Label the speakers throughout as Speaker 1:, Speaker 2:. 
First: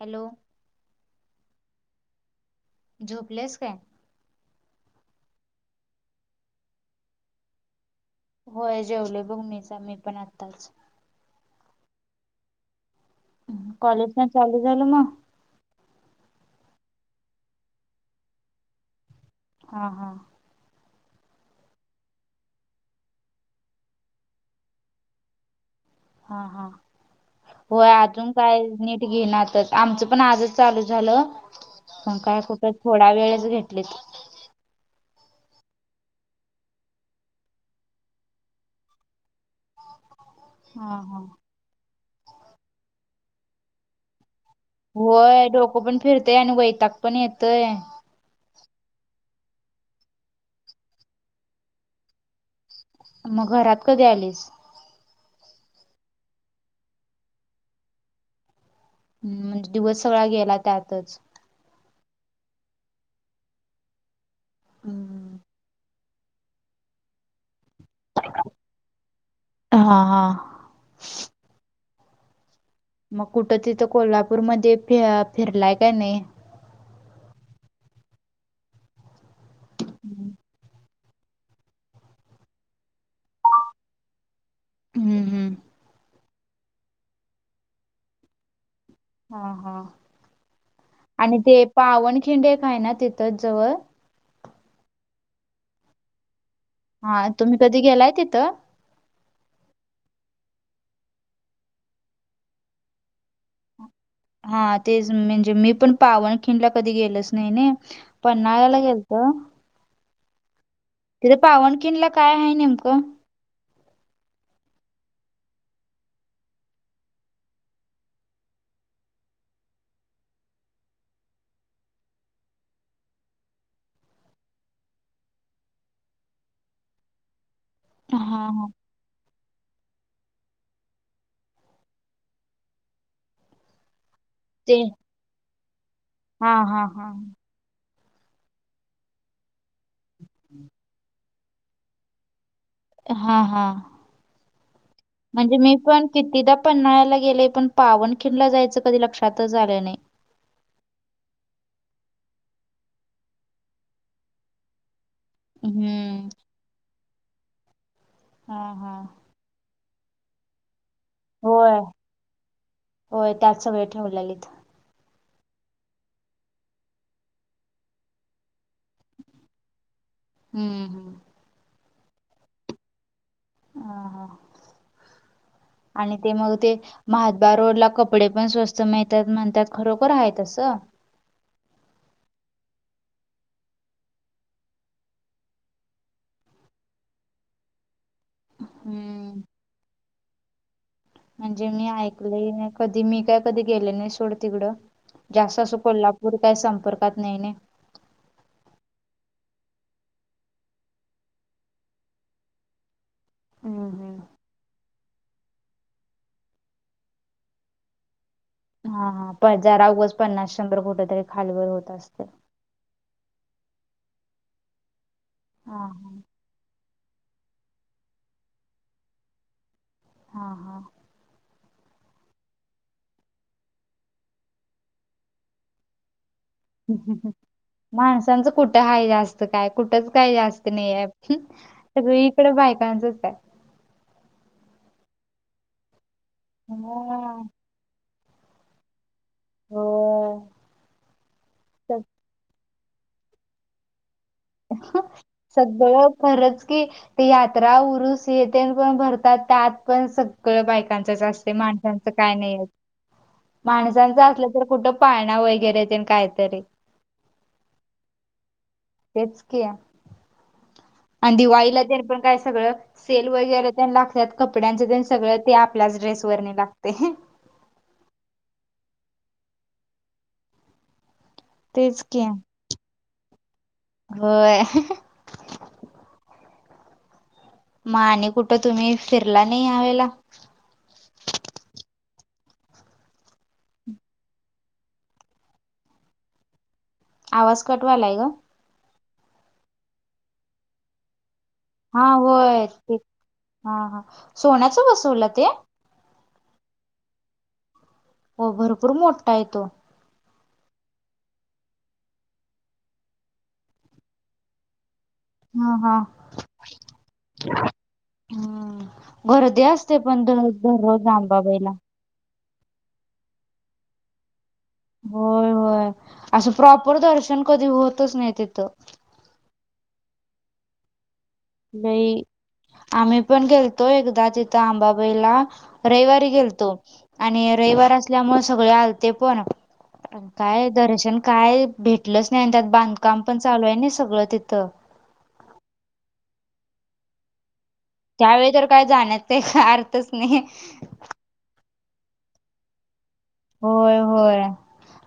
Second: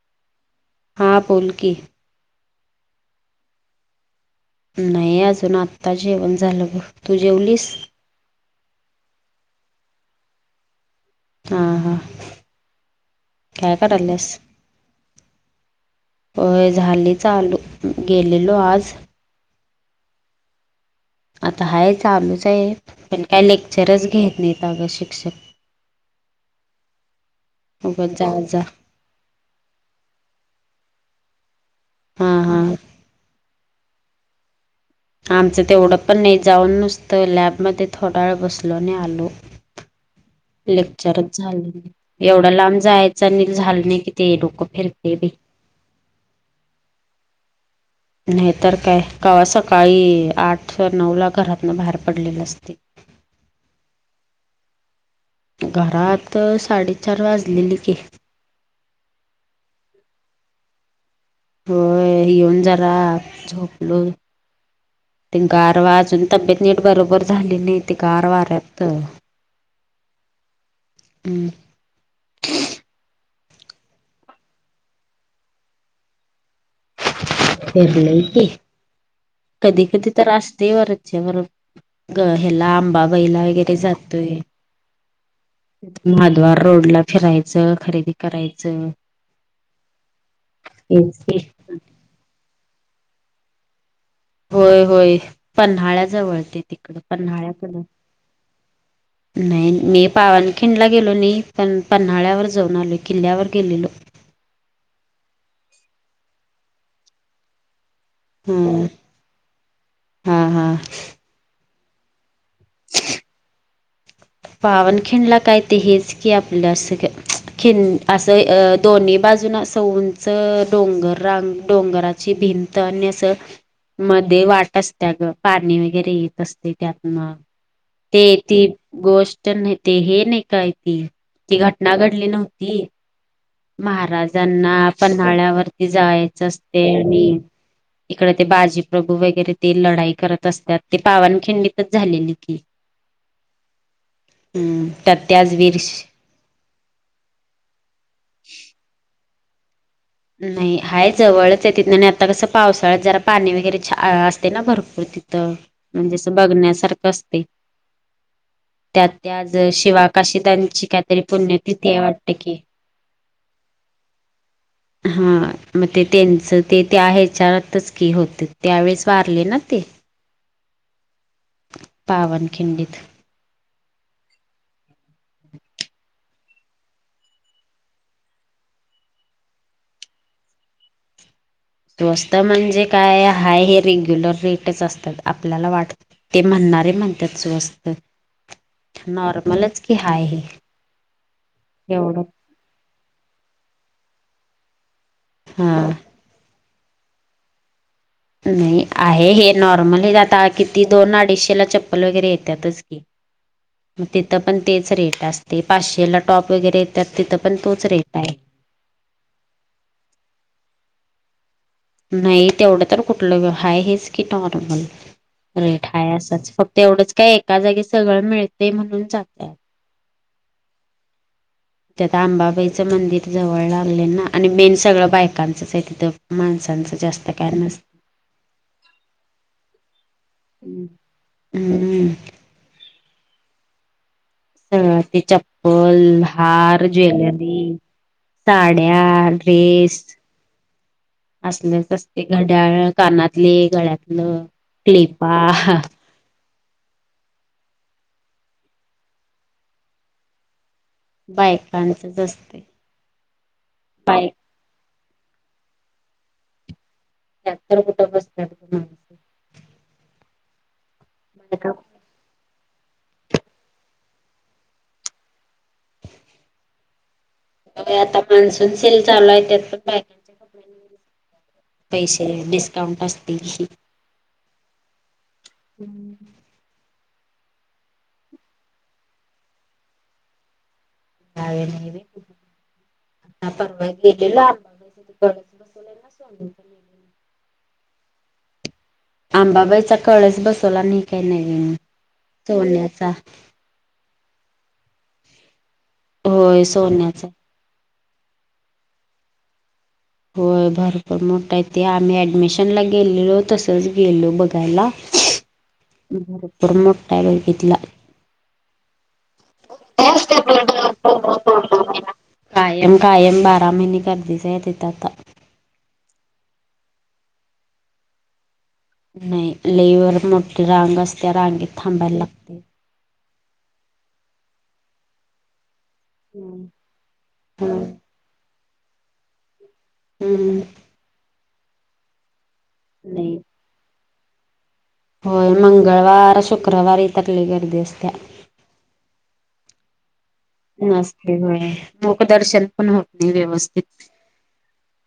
Speaker 1: Hello!
Speaker 2: हां बोलकी
Speaker 1: झोपल्यास काय?
Speaker 2: नाही अजून आत्ता जेवण झालं ब तू जेवलीस?
Speaker 1: होय जेवलोय बघ मीच मी पण आत्ताच
Speaker 2: हा हा काय
Speaker 1: कॉलेज पण
Speaker 2: कराल्यास?
Speaker 1: चालू झालं मग?
Speaker 2: होय झाली चालू गेलेलो आज
Speaker 1: हा हा
Speaker 2: आता हाय चालूच आहे पण काय लेक्चरच घेत नाहीत अगं शिक्षक
Speaker 1: हा हा होय
Speaker 2: उगाच जा
Speaker 1: अजून
Speaker 2: जा
Speaker 1: कायच नीट घिनातच आमच पण आजच चालू झालं पण काय
Speaker 2: हां हां
Speaker 1: खुपच त्यावेळेस घेटलीत
Speaker 2: आमचं तेवढं पण नाही जाऊन नुसतं लॅबमध्ये थोडा वेळ बसलो आणि आलो
Speaker 1: हा हा
Speaker 2: लेक्चरच झालं नाही एवढ्या लांब जायचं आणि झालं नाही कि ते डोक
Speaker 1: होय डोकं पण फिरतय आणि वैताग पण येतोय
Speaker 2: नाही तर काय कवा सकाळी आठ नऊ ला घरातन बाहेर पडलेलो असतेय
Speaker 1: मग घरात कधी आलीस
Speaker 2: घरात साडेचार वाजलेली कि
Speaker 1: म्हणजे दिवस सगळा गेला त्यातच
Speaker 2: होय येऊन जरा झोपलो
Speaker 1: हम्म
Speaker 2: ते गारवा आजून तब्येत नीट बरोबर झालेली ती गार वाऱ्यात
Speaker 1: हा हा
Speaker 2: हम
Speaker 1: मग कुठं तिथ कोल्हापूरमध्ये फि फिरलाय काय नाही?
Speaker 2: फिरलोय की कधी कधी तर
Speaker 1: हम्म
Speaker 2: आसतय वरचेवर ग हेला अंबाबाई ला वगैरे जातोय
Speaker 1: हम्म
Speaker 2: महाद्वारोडला फिरायचं खरेदी करायचं
Speaker 1: हा हा
Speaker 2: हेच की
Speaker 1: आणि ते पावनखिंड एक हाय ना तिथंच जवळ
Speaker 2: होय होय पन्हाळ्याजवळ ते ति
Speaker 1: हा तुम्ही कधी गेलाय तिथं?
Speaker 2: नाही नाही मी पावनखिंडला गेलो नाही पण पन्हाळ्यावर जाऊन आलोय किल्ल्यावर गेलेलो.
Speaker 1: हा तेच म्हणजे मी पण पावनखिंडला कधी गेलोच नाही ने पन्हाळ्याला
Speaker 2: हम्म
Speaker 1: गेलतो
Speaker 2: हा हा
Speaker 1: तिथे पावनखिंडला काय आहे नेमकं
Speaker 2: पावनखिंडला काय ते हेच की आपलं असं काय खिंड असं अ दोन्ही बाजून अस उंच डोंगर रांग डोंगरा ची भिंत आणि असं मध्ये वाट असत्या ग पाणी वगैरे येत असतेय त्यातन
Speaker 1: हा
Speaker 2: ते ती
Speaker 1: हा
Speaker 2: गोष्ट नाही ते हे नाही काय ती ती घटना घडली नव्हती
Speaker 1: ते
Speaker 2: महाराजांना पन्हाळ्यावरती जायचं
Speaker 1: हा
Speaker 2: असते
Speaker 1: हा हा
Speaker 2: आणि इकडे ते बाजी प्रभू वगैरे ते लढाई करत असत्यात ते पावनखिंडीतच झालेली की
Speaker 1: हा हा
Speaker 2: हम् त्यात त्याच
Speaker 1: म्हणजे मी
Speaker 2: वीर
Speaker 1: पण कितीदा पन्हाळ्याला गेलोय पण पावनखिंडला जायचं कधी लक्षातच आलं नाही.
Speaker 2: नाही हाय जवळच आहे तिथ आणि आता कस पावसाळ्यात जरा पाणी वगैरे छा असते ना भरपूर तिथ तिथ म्हणजे
Speaker 1: हम्म
Speaker 2: अस बघण्यासारखं असतय.
Speaker 1: हा हा हा
Speaker 2: ते आज शिवाकाशीदांची काहीतरी
Speaker 1: होय
Speaker 2: पुण्यतिथी आहे वाटत की
Speaker 1: होय त्यात सगळ ठेवल्यालीत
Speaker 2: हा मग ते त्यांचं ते त्या ह्याच्यातच की होतीत त्यावेेळेस वारले ना ते
Speaker 1: हम्म हम्म
Speaker 2: पावनखिंडित
Speaker 1: हा हा हा आणि ते मग ते महाद्वारोडला कपडे पण स्वस्त मिळतात म्हणत्यात खरोखर आहे तसं
Speaker 2: स्वस्त म्हणजे काय हाय हे रेग्युलर रेटच असतात आपल्याला वाटत ते म्हणणारे म्हणत्यात स्वस्त
Speaker 1: हम्म
Speaker 2: नॉर्मलच की हाय हे
Speaker 1: म्हणजे मी
Speaker 2: एवढं
Speaker 1: ऐकलय कधी मी काय कधी गेले नाही सोड तिकड जास्त असं
Speaker 2: हा
Speaker 1: कोल्हापूर पूर काय संपर्कात नाही ने
Speaker 2: नाही आहे हे नॉर्मल हे आता किती दोन आडीशे ला चप्पल वगैरे येतातच
Speaker 1: हम्म
Speaker 2: मग
Speaker 1: हम्म
Speaker 2: तिथं पण तेच रेट असत ते पाचशेला टॉप वगैरे येतात तिथं पण तोच रेट आहे.
Speaker 1: हा हा जरा उगच पन्नास शंभर कुठ तरी खाली वर होत. असते
Speaker 2: नाही तेवढं तर कुठलं हाय हेच की नॉर्मल.
Speaker 1: हा
Speaker 2: रेट हाय
Speaker 1: हा
Speaker 2: असच फक्त एवढंच काय एका जागी सगळं मिळते म्हणून चांगलंय.
Speaker 1: हा हा
Speaker 2: तथ आंबाबाईचं मंदिर जवळ लागलं ना आणि मेन सगळं बायकांचंच आहे तिथं माणसं. जास्त काय
Speaker 1: माणसांचं कुठं हा जास्त काय कुठच काही जास्त नाहीये सगळी
Speaker 2: हम्म.
Speaker 1: सगळीकडे बायकांचंच आहे.
Speaker 2: ह ते चप्पल हार ज्वेलरी साड्या. ड्रेस
Speaker 1: हो
Speaker 2: असलेच असते घड्याळ. कानातले गळ्यातलं. क्लिपा
Speaker 1: सगळं. खरंच की यात्रा उरुस येत पण भरतात त्यात पण सग बायकांचच असते माणसांच
Speaker 2: बायकांचच
Speaker 1: काय
Speaker 2: असते
Speaker 1: नाही माणसांच
Speaker 2: बाय
Speaker 1: असलं कुठं पाळणा वगैरे ते कायतरी.
Speaker 2: ह गप
Speaker 1: तेच क आणि दिवाळीला ते पण काय सगळं सेल वगैरे ते लागतात कपड्यांचं सगळं ते आपल्याच ड्रेस वरने लागते.
Speaker 2: हो आता मान्सून सेल चालू आहे त्यात पण बाय का
Speaker 1: तेच
Speaker 2: पैसे डिस्काउंट असतील.
Speaker 1: हो
Speaker 2: हम्म
Speaker 1: मग आणि कुठं तुम्ही फिरला नाही यावेळेला
Speaker 2: त्या नाही आता परवा गेलेला आंबाबा कज बसवले ना सोून
Speaker 1: आवाज कटवायलाय ग
Speaker 2: आंबाबाईचा कळेस बसवला नाही काय नवीन.
Speaker 1: हा होय ते
Speaker 2: सोन्याचा
Speaker 1: हा हा सोन्याचं बसवलं ते.
Speaker 2: होय सोन्याच आहे.
Speaker 1: हो भरपूर मोठा आहे तो
Speaker 2: होय भरपूर मोठा आहे ते आम्ही ऍडमिशन ला गेलेलो तसच गेलो बघायला.
Speaker 1: हा हा
Speaker 2: भरपूर मोठा लोकितला
Speaker 1: हम गर्दी असते पण द दररोज आंबाबाईला
Speaker 2: कायम कायम बारा महिने गर्दीचे आहेतेत आता
Speaker 1: होय होय असं प्रॉपर दर्शन कधी होतच नाही तिथं
Speaker 2: नाही लेई ववर मोठी रांग असते रांगेत थांबायला
Speaker 1: लई
Speaker 2: लागते
Speaker 1: आम्ही पण गेलतो एकदा तिथं आंबाबाईला रविवारी गेलतो आणि रविवार असल्यामुळे सगळे आलते पण
Speaker 2: हम्म
Speaker 1: काय दर्शन काय भेट कटलंच नाही आणि त्यात बांधकाम
Speaker 2: नाही
Speaker 1: पण चालू आहे ना सगळं तिथं‌
Speaker 2: होय मंगळवार शुक्रवार इतरली गर्दी असते
Speaker 1: त्यावेळी तर काय जाण्याचा अर्थच नाही
Speaker 2: नस्ते म्ह मक दर्शन पण होट र
Speaker 1: होय होय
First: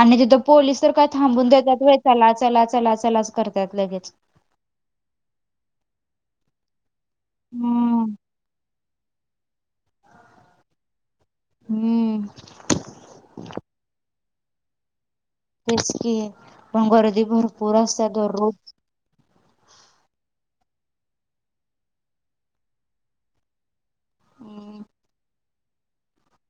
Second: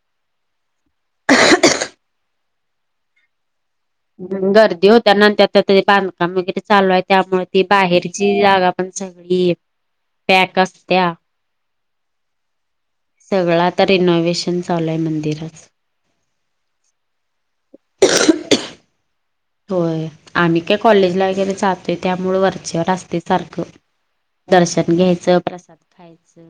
Speaker 1: आणि तिथं पोलीस तर काय थांबून देतात व चला चला चला चलाच करतात लगेच
Speaker 2: गर्दी होता नंतर आ बांधकाम वगैरे चालू आहे त्यामुळे ती
Speaker 1: हम्म
Speaker 2: बाहेर जागा पण सगळी पॅक असत्या
Speaker 1: हम्म
Speaker 2: सगळं आता रिनोव्हेशन चालय मंदिरात
Speaker 1: पण गर्दी भरपूर असतात दररोज.
Speaker 2: होय आम्ही काय कॉलेजला गेने ाततोय त्यामुळ वरचेवर असते सारखं.
Speaker 1: हम्म
Speaker 2: दर्शन घ्यायचं प्रसाद खायचं.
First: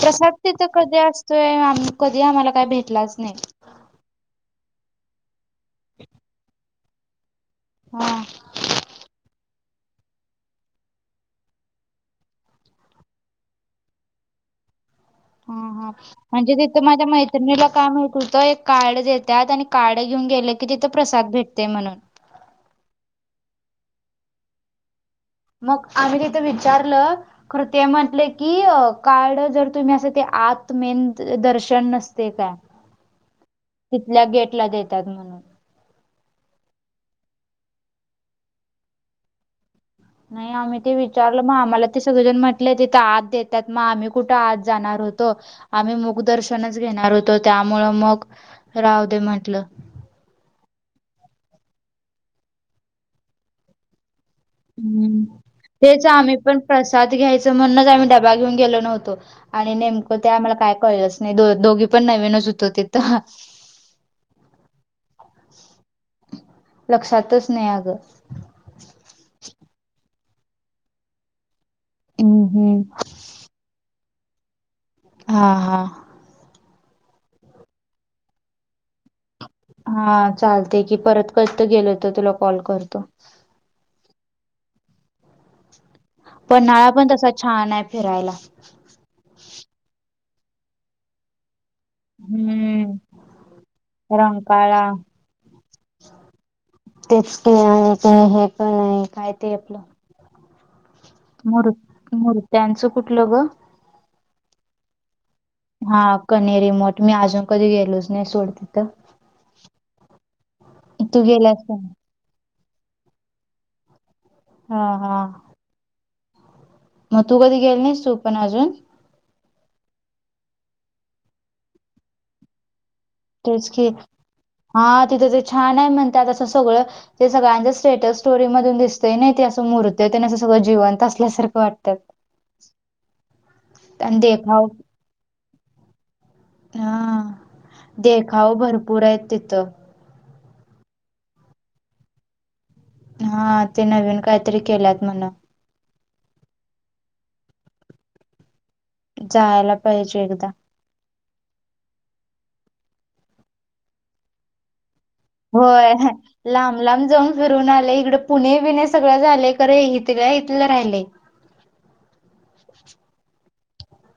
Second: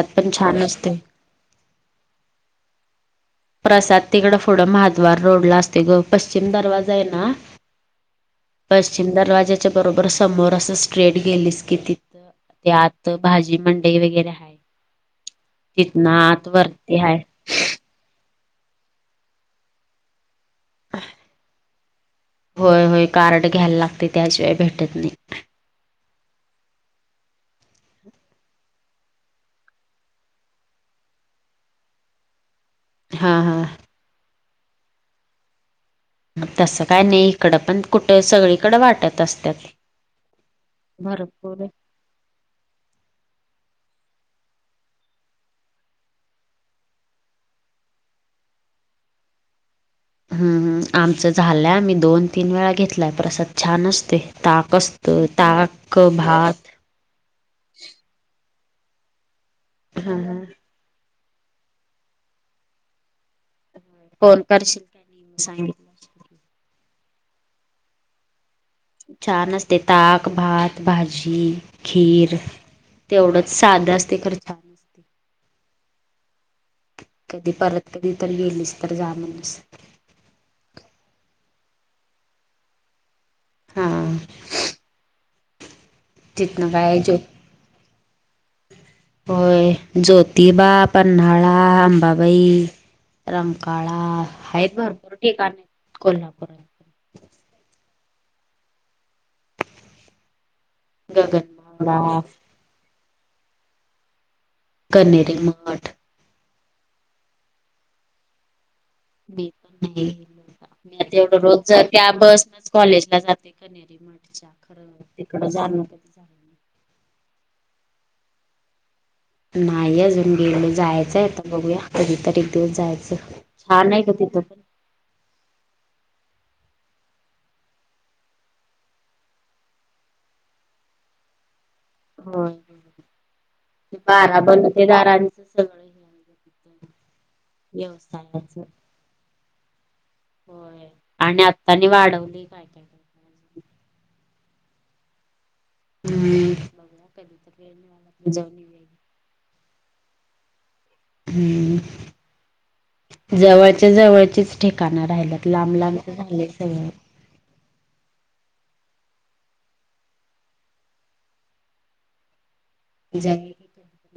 Speaker 1: प्रसाद तिथं कधी असतोय आम कधी आम्हाला काही भेटलाच नाही.
Speaker 2: प्रसाद तिकडं पुढं महाद्वार रोड ला असते ग पश्चिम दरवाजा आहे ना.
Speaker 1: हा
Speaker 2: पश्चिमद राजाच्या बरोबर समोर असं स्ट्रेट गेलीस की तिथं. ते आत भाजी मंडई वगैरे ह तिथ ना आत वरती ह.
Speaker 1: तर मीला काय माहिती होत एक कार्ड देतात आणि कार्ड घेऊन गेलं की तिथे प्रसाद भेटते म्हणून
Speaker 2: होय होय कार्ड घ्यायला लागते त्याशिय भेटत नाही.
Speaker 1: मग आम्ही तिथं विचारलं. कृती म्हटले की काळ जर तुम्ही असं ते आत मेंद दर्शन नसते काय? ह.
Speaker 2: हा हा.
Speaker 1: तिथल्या गेटला देतात म्हणून
Speaker 2: मग तसं काय नाही इकडं पण कुठं सगळीकडं वाटत असतात.
Speaker 1: नाही आम्ही ते विचारलं मग
Speaker 2: भरपूर
Speaker 1: आम्हाला ते सगळेजण म्हटले तिथे आत देतात मग आम्ही कुठं आत जाणार होतो. आम्ही मुग दर्शनच घेणार होतो त्यामुळं मग राह दे म्हटलं.
Speaker 2: हम् आमचं झालंय आम्ही दोन तीन वेळा घेतलाय पर अस छान असते. ताक अस असत ताक भात
Speaker 1: साथ घ्यायचं म्हणूनच आम्ही डबा घेऊ गेलो नव्हतो आणि नेमकं ते आम्हाला काय कळलंच. नाही दो दोघी पण नवीनच होत हो तथ.
Speaker 2: फन करशील काय सांगित.
Speaker 1: लक्षातच नाही अगं.
Speaker 2: छान असते ताक भात भाजी खीर
Speaker 1: हम्म हम्म
Speaker 2: तेवढंच साध असते खरं छान असते.
Speaker 1: हा हा.
Speaker 2: कधी परत कधी तर गेलीस तर जा म्हणूस
Speaker 1: हा चालते की परत कसत गेल तर तुला कॉल करतो.
Speaker 2: हा. तिथनं
Speaker 1: पन्हाळा
Speaker 2: काय
Speaker 1: पण
Speaker 2: जो
Speaker 1: तसा छान आहे फिरायला.
Speaker 2: होय ज्योतिबा पन्नाळाम बाबाई
Speaker 1: हम्म
Speaker 2: रमकाळा आहेत
Speaker 1: रंकाळा
Speaker 2: भरपूर ठिकाणे कोल्हापूरात
Speaker 1: तेच की आणि का हे पण आहे काय ते आपलं. मू
Speaker 2: गगनबावडा
Speaker 1: मूर्त्यांचं कुठलं ग.
Speaker 2: कनर.
Speaker 1: हा कने रिमोट मी अजून कधी गेलोच नाही सोड तिथं.
Speaker 2: मी पण नाही मी आता
Speaker 1: तू
Speaker 2: एवढ रोज
Speaker 1: गेलास का
Speaker 2: जर त्या बस. कॉलेजला जाते कनरी मठच्या
Speaker 1: हा
Speaker 2: खरं
Speaker 1: हा
Speaker 2: तिकड जाण कधी
Speaker 1: मग तू कधी गेल नाहीस तू पण अजून
Speaker 2: नाही अजून गेल जायचंय आता बघूया कधी तरी एक दिवस जायचं
Speaker 1: तेच की
Speaker 2: छान आहे ग तिथं पण
Speaker 1: हा तिथं ते छान आहे म्हणतात असं सगळं. ते सगळ्यांच स्टेटस स्टोरी मधून दिसतय नाही ते असं मूर्त ते असं सगळं जिवंत असल्यासारखं वाटतं.
Speaker 2: हो
Speaker 1: आणि
Speaker 2: बारा
Speaker 1: देखाव
Speaker 2: पण ते दारांचं सगळं.
Speaker 1: हा देखाव
Speaker 2: व्यवसायाच
Speaker 1: भरपूर आहेत तिथं.
Speaker 2: होय आणि आत्तानी वाढवली का?
Speaker 1: हा ते नवीन काहीतरी केल्यात म्हण.
Speaker 2: हम् बघा कधी तर वेळ मला ब जााणी वेग
Speaker 1: जायला पाहिजे एकदा.
Speaker 2: हम्म जवळच्या जवळचेच ठिकाण राहिल्या.
Speaker 1: होय लांब लांब जमु करून आले इकड पुणे बिणे सगळं झालंय खरे इथल्या इथलं राहिलेय.
Speaker 2: जायेच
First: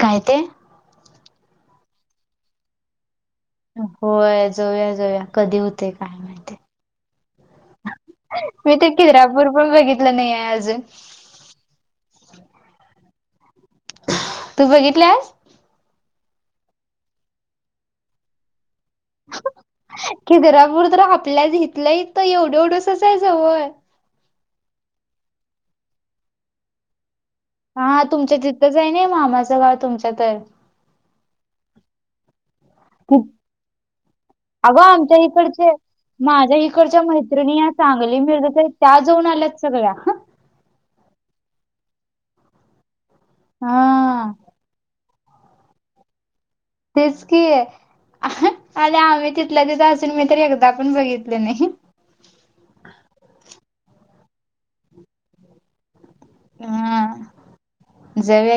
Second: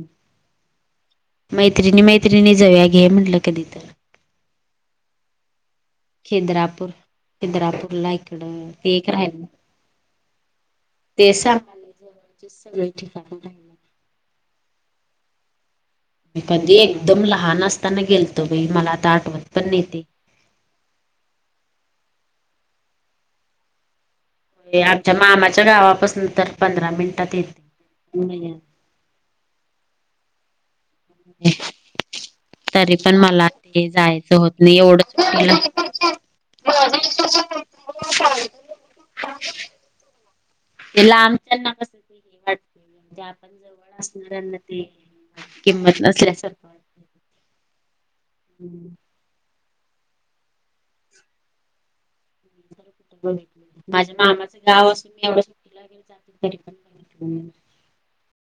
Speaker 1: काय ते?
Speaker 2: मैत्रिणी मैत्रिणी जाऊया की म्हटलं कधी तर
Speaker 1: होय जाऊया जाऊया कधी होतय काय माहिती
Speaker 2: खिद्रापूर खिद्रापूरला इकडं
Speaker 1: मी त
Speaker 2: ते एक
Speaker 1: किरापूर पण बघितलं नाहीये अजून
Speaker 2: तेच सांगलंय जवळचे सगळे ठिकाण रायले.
Speaker 1: तू बघितलास
Speaker 2: मी कधी एकदम लहान असताना गेलतो बाई मला आता आठवत पण नाय ते.
Speaker 1: किद्रापूर तर आपल्याच इथल्या इथलं ते एवढं एवढं सच हाय जवळ
Speaker 2: म हे आमच्या मामाच्या गावापासन तर पंधरा मिनिटात येईल.
Speaker 1: हा तुमच्या तिथंच आहे ना मामाचं गाव तुमच्या तर
Speaker 2: [unintelligible] तरी पण मला ते जायचं होत नाय
Speaker 1: अगं आमच्या
Speaker 2: एवढं
Speaker 1: इकडचे
Speaker 2: [unintelligible]
Speaker 1: माझ्या इकडच्या मैत्रिणी या चांगली मिरजत त्या जाऊन आल्यात सगळ्या
Speaker 2: ते लांबच्यांना कस हे वाटत म्हणजे आपण जवळ
Speaker 1: हा
Speaker 2: असणाऱ्यांना ते किंमत नसल्यासारखं
Speaker 1: तेच की आणि
Speaker 2: वाटतं.
Speaker 1: आम्ही तिथल्या तिथं असून मी तरी एकदा पण बघितलं नाही.
Speaker 2: बोल एक मिनिट माझ्या मामाचं गाव असून मी एवढ्या सुट्टीला वगैर जाते तरी पण नाय [unintelligible]
Speaker 1: जाऊ या